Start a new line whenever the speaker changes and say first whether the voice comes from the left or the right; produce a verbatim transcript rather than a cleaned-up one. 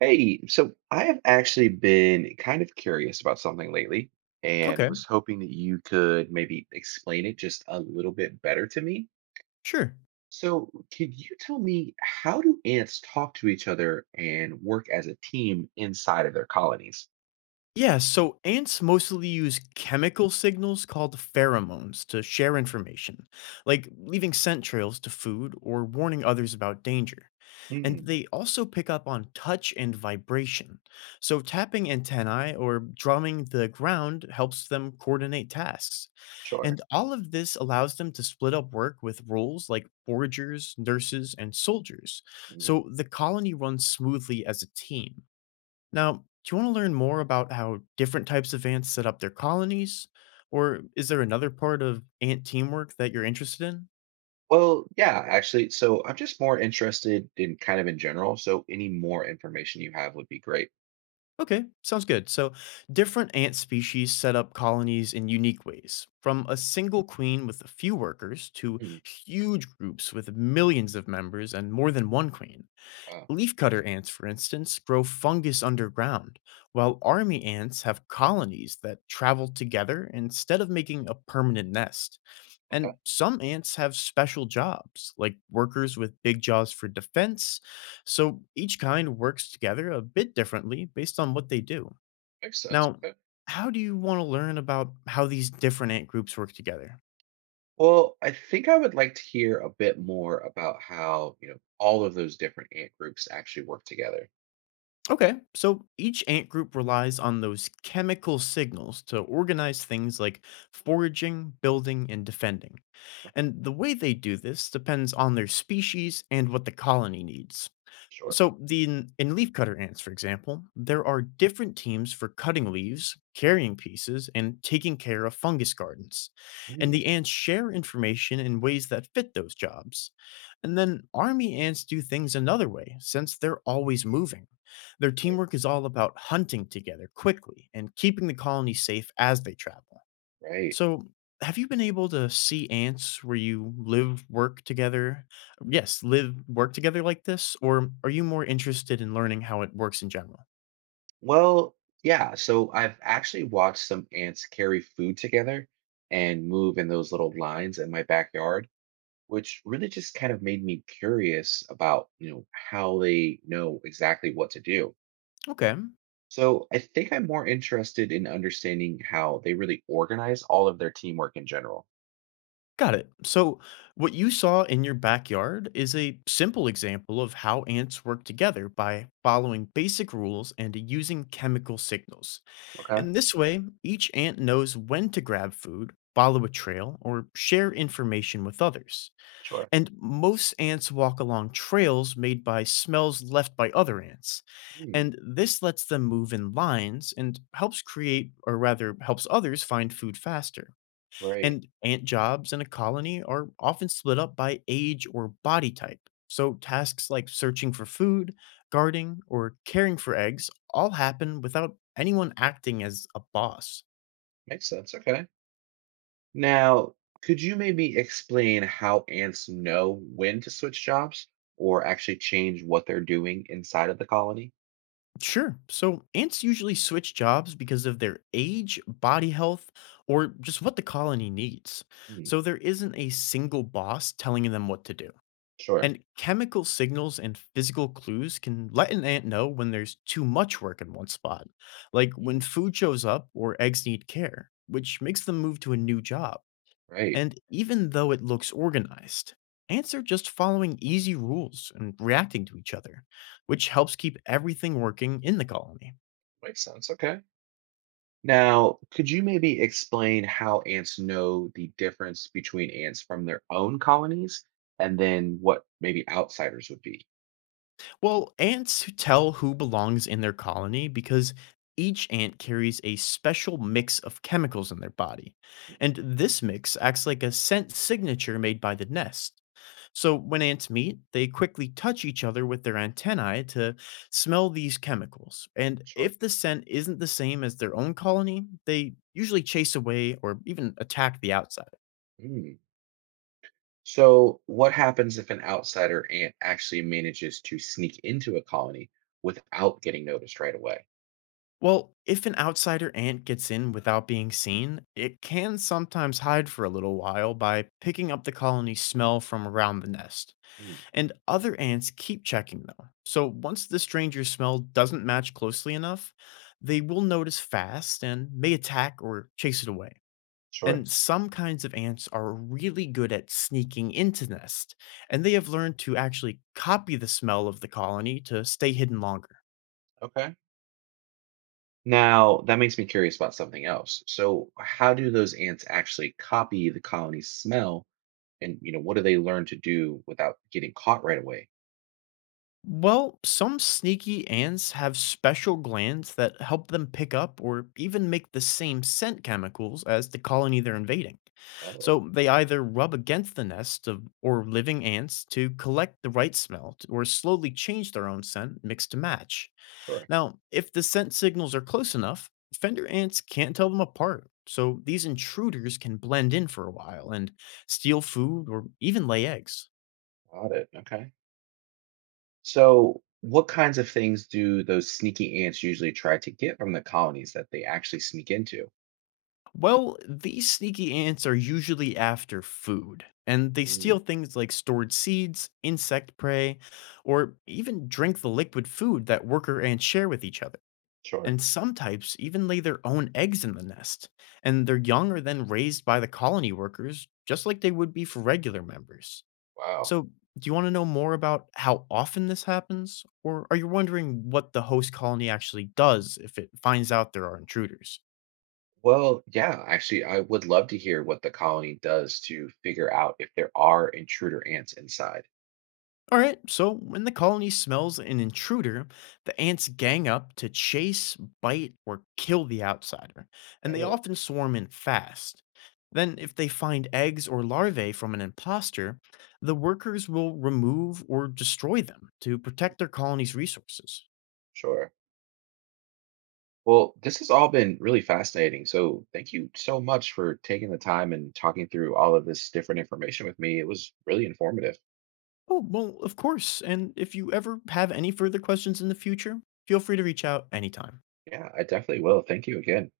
right: Hey, so I have actually been kind of curious about something lately and
left: Okay,
right: was hoping that you could maybe explain it just a little bit better to me.
left: sure.
right: So, could you tell me, how do ants talk to each other and work as a team inside of their colonies?
left: Yeah, so ants mostly use chemical signals called pheromones to share information, like leaving scent trails to food or warning others about danger. And
right: Hmm,
left: they also pick up on touch and vibration. So tapping antennae or drumming the ground helps them coordinate tasks.
right: sure.
left: And all of this allows them to split up work with roles like foragers, nurses, and soldiers.
right: Mm.
left: So the colony runs smoothly as a team. Now, do you want to learn more about how different types of ants set up their colonies? Or is there another part of ant teamwork that you're interested in?
right: Well, yeah, actually. So, I'm just more interested in kind of in general. So, any more information you have would be great.
left: Okay, sounds good. So, different ant species set up colonies in unique ways, from a single queen with a few workers to
right: Hmm.
left: huge groups with millions of members and more than one queen.
right: Wow.
left: Leafcutter ants, for instance, grow fungus underground, while army ants have colonies that travel together instead of making a permanent nest.
right: Okay.
left: And some ants have special jobs, like workers with big jaws for defense, so each kind works together a bit differently based on what they do.
right: Makes sense.
left: Now, how do you want to learn about how these different ant groups work together?
right: Well, I think I would like to hear a bit more about how, you know, all of those different ant groups actually work together.
left: Okay, so each ant group relies on those chemical signals to organize things like foraging, building, and defending.
right: Okay,
left: And the way they do this depends on their species and what the colony needs.
right: sure.
left: So, the in, in leafcutter ants, for example, there are different teams for cutting leaves, carrying pieces, and taking care of fungus gardens. And
right: Mm,
left: the ants share information in ways that fit those jobs. And then army ants do things another way, since they're always moving. Their
right: right,
left: teamwork is all about hunting together quickly and keeping the colony safe as they travel.
right: right.
left: So, have you been able to see ants where you live, work together? Yes, live, work together like this? Or are you more interested in learning how it works in general?
right: Well, yeah, so I've actually watched some ants carry food together and move in those little lines in my backyard, which really just kind of made me curious about, you know, how they know exactly what to do.
left: Okay,
right: So I think I'm more interested in understanding how they really organize all of their teamwork in general.
left: got it. So, what you saw in your backyard is a simple example of how ants work together by following basic rules and using chemical signals.
right: Okay,
left: And this way, each ant knows when to grab food, follow a trail, or share information with others.
right: sure.
left: And most ants walk along trails made by smells left by other ants.
right: Hmm,
left: And this lets them move in lines and helps create, or rather, helps others find food faster.
right: right.
left: And ant jobs in a colony are often split up by age or body type. So tasks like searching for food, guarding, or caring for eggs all happen without anyone acting as a boss.
right: Makes sense. Okay. Now, could you maybe explain how ants know when to switch jobs or actually change what they're doing inside of the colony?
left: Sure. So ants usually switch jobs because of their age, body health, or just what the colony needs.
right: Hmm,
left: So there isn't a single boss telling them what to do.
right: sure.
left: And chemical signals and physical clues can let an ant know when there's too much work in one spot, like when
right: Hmm,
left: food shows up or eggs need care, which makes them move to a new job.
right: right.
left: And even though it looks organized, ants are just following easy rules and reacting to each other, which helps keep everything working in the colony.
right: Makes sense. Okay. Now, could you maybe explain how ants know the difference between ants from their own colonies and then what maybe outsiders would be?
left: Well, ants who tell who belongs in their colony because each ant carries a special mix of chemicals in their body. And this mix acts like a scent signature made by the nest. So when ants meet, they quickly touch each other with their antennae to smell these chemicals. And
right: Sure.
left: if the scent isn't the same as their own colony, they usually chase away or even attack the outside.
right: So, what happens if an outsider ant actually manages to sneak into a colony without getting noticed right away?
left: Well, if an outsider ant gets in without being seen, it can sometimes hide for a little while by picking up the colony's smell from around the nest.
right: Hmm,
left: And other ants keep checking though. So once the stranger's smell doesn't match closely enough, they will notice fast and may attack or chase it away.
right: sure.
left: And some kinds of ants are really good at sneaking into nest, and they have learned to actually copy the smell of the colony to stay hidden longer.
right: Okay. Now, that makes me curious about something else. So, how do those ants actually copy the colony's smell? And, you know, what do they learn to do without getting caught right away?
left: Well, some sneaky ants have special glands that help them pick up or even make the same scent chemicals as the colony they're invading.
right: Oh,
left: So they either rub against the nest of or living ants to collect the right smell t- or slowly change their own scent mix to match.
right: sure.
left: Now, if the scent signals are close enough, fender ants can't tell them apart. So these intruders can blend in for a while and steal food or even lay eggs.
right: Got it. Okay. So, what kinds of things do those sneaky ants usually try to get from the colonies that they actually sneak into?
left: Well, these sneaky ants are usually after food, and they
right: Mm,
left: steal things like stored seeds, insect prey, or even drink the liquid food that worker ants share with each other.
right: sure.
left: And some types even lay their own eggs in the nest, and their young are then raised by the colony workers, just like they would be for regular members.
right: Wow.
left: So, do you want to know more about how often this happens, or are you wondering what the host colony actually does if it finds out there are intruders?
right: Well, yeah, actually, I would love to hear what the colony does to figure out if there are intruder ants inside.
left: All right, so when the colony smells an intruder, the ants gang up to chase, bite, or kill the outsider, and they
right: Oh,
left: often swarm in fast. Then, if they find eggs or larvae from an imposter, the workers will remove or destroy them to protect their colony's resources.
right: sure. Well, this has all been really fascinating. So, thank you so much for taking the time and talking through all of this different information with me. It was really informative.
left: Oh, well, of course, and if you ever have any further questions in the future, feel free to reach out anytime.
right: Yeah, I definitely will. Thank you again.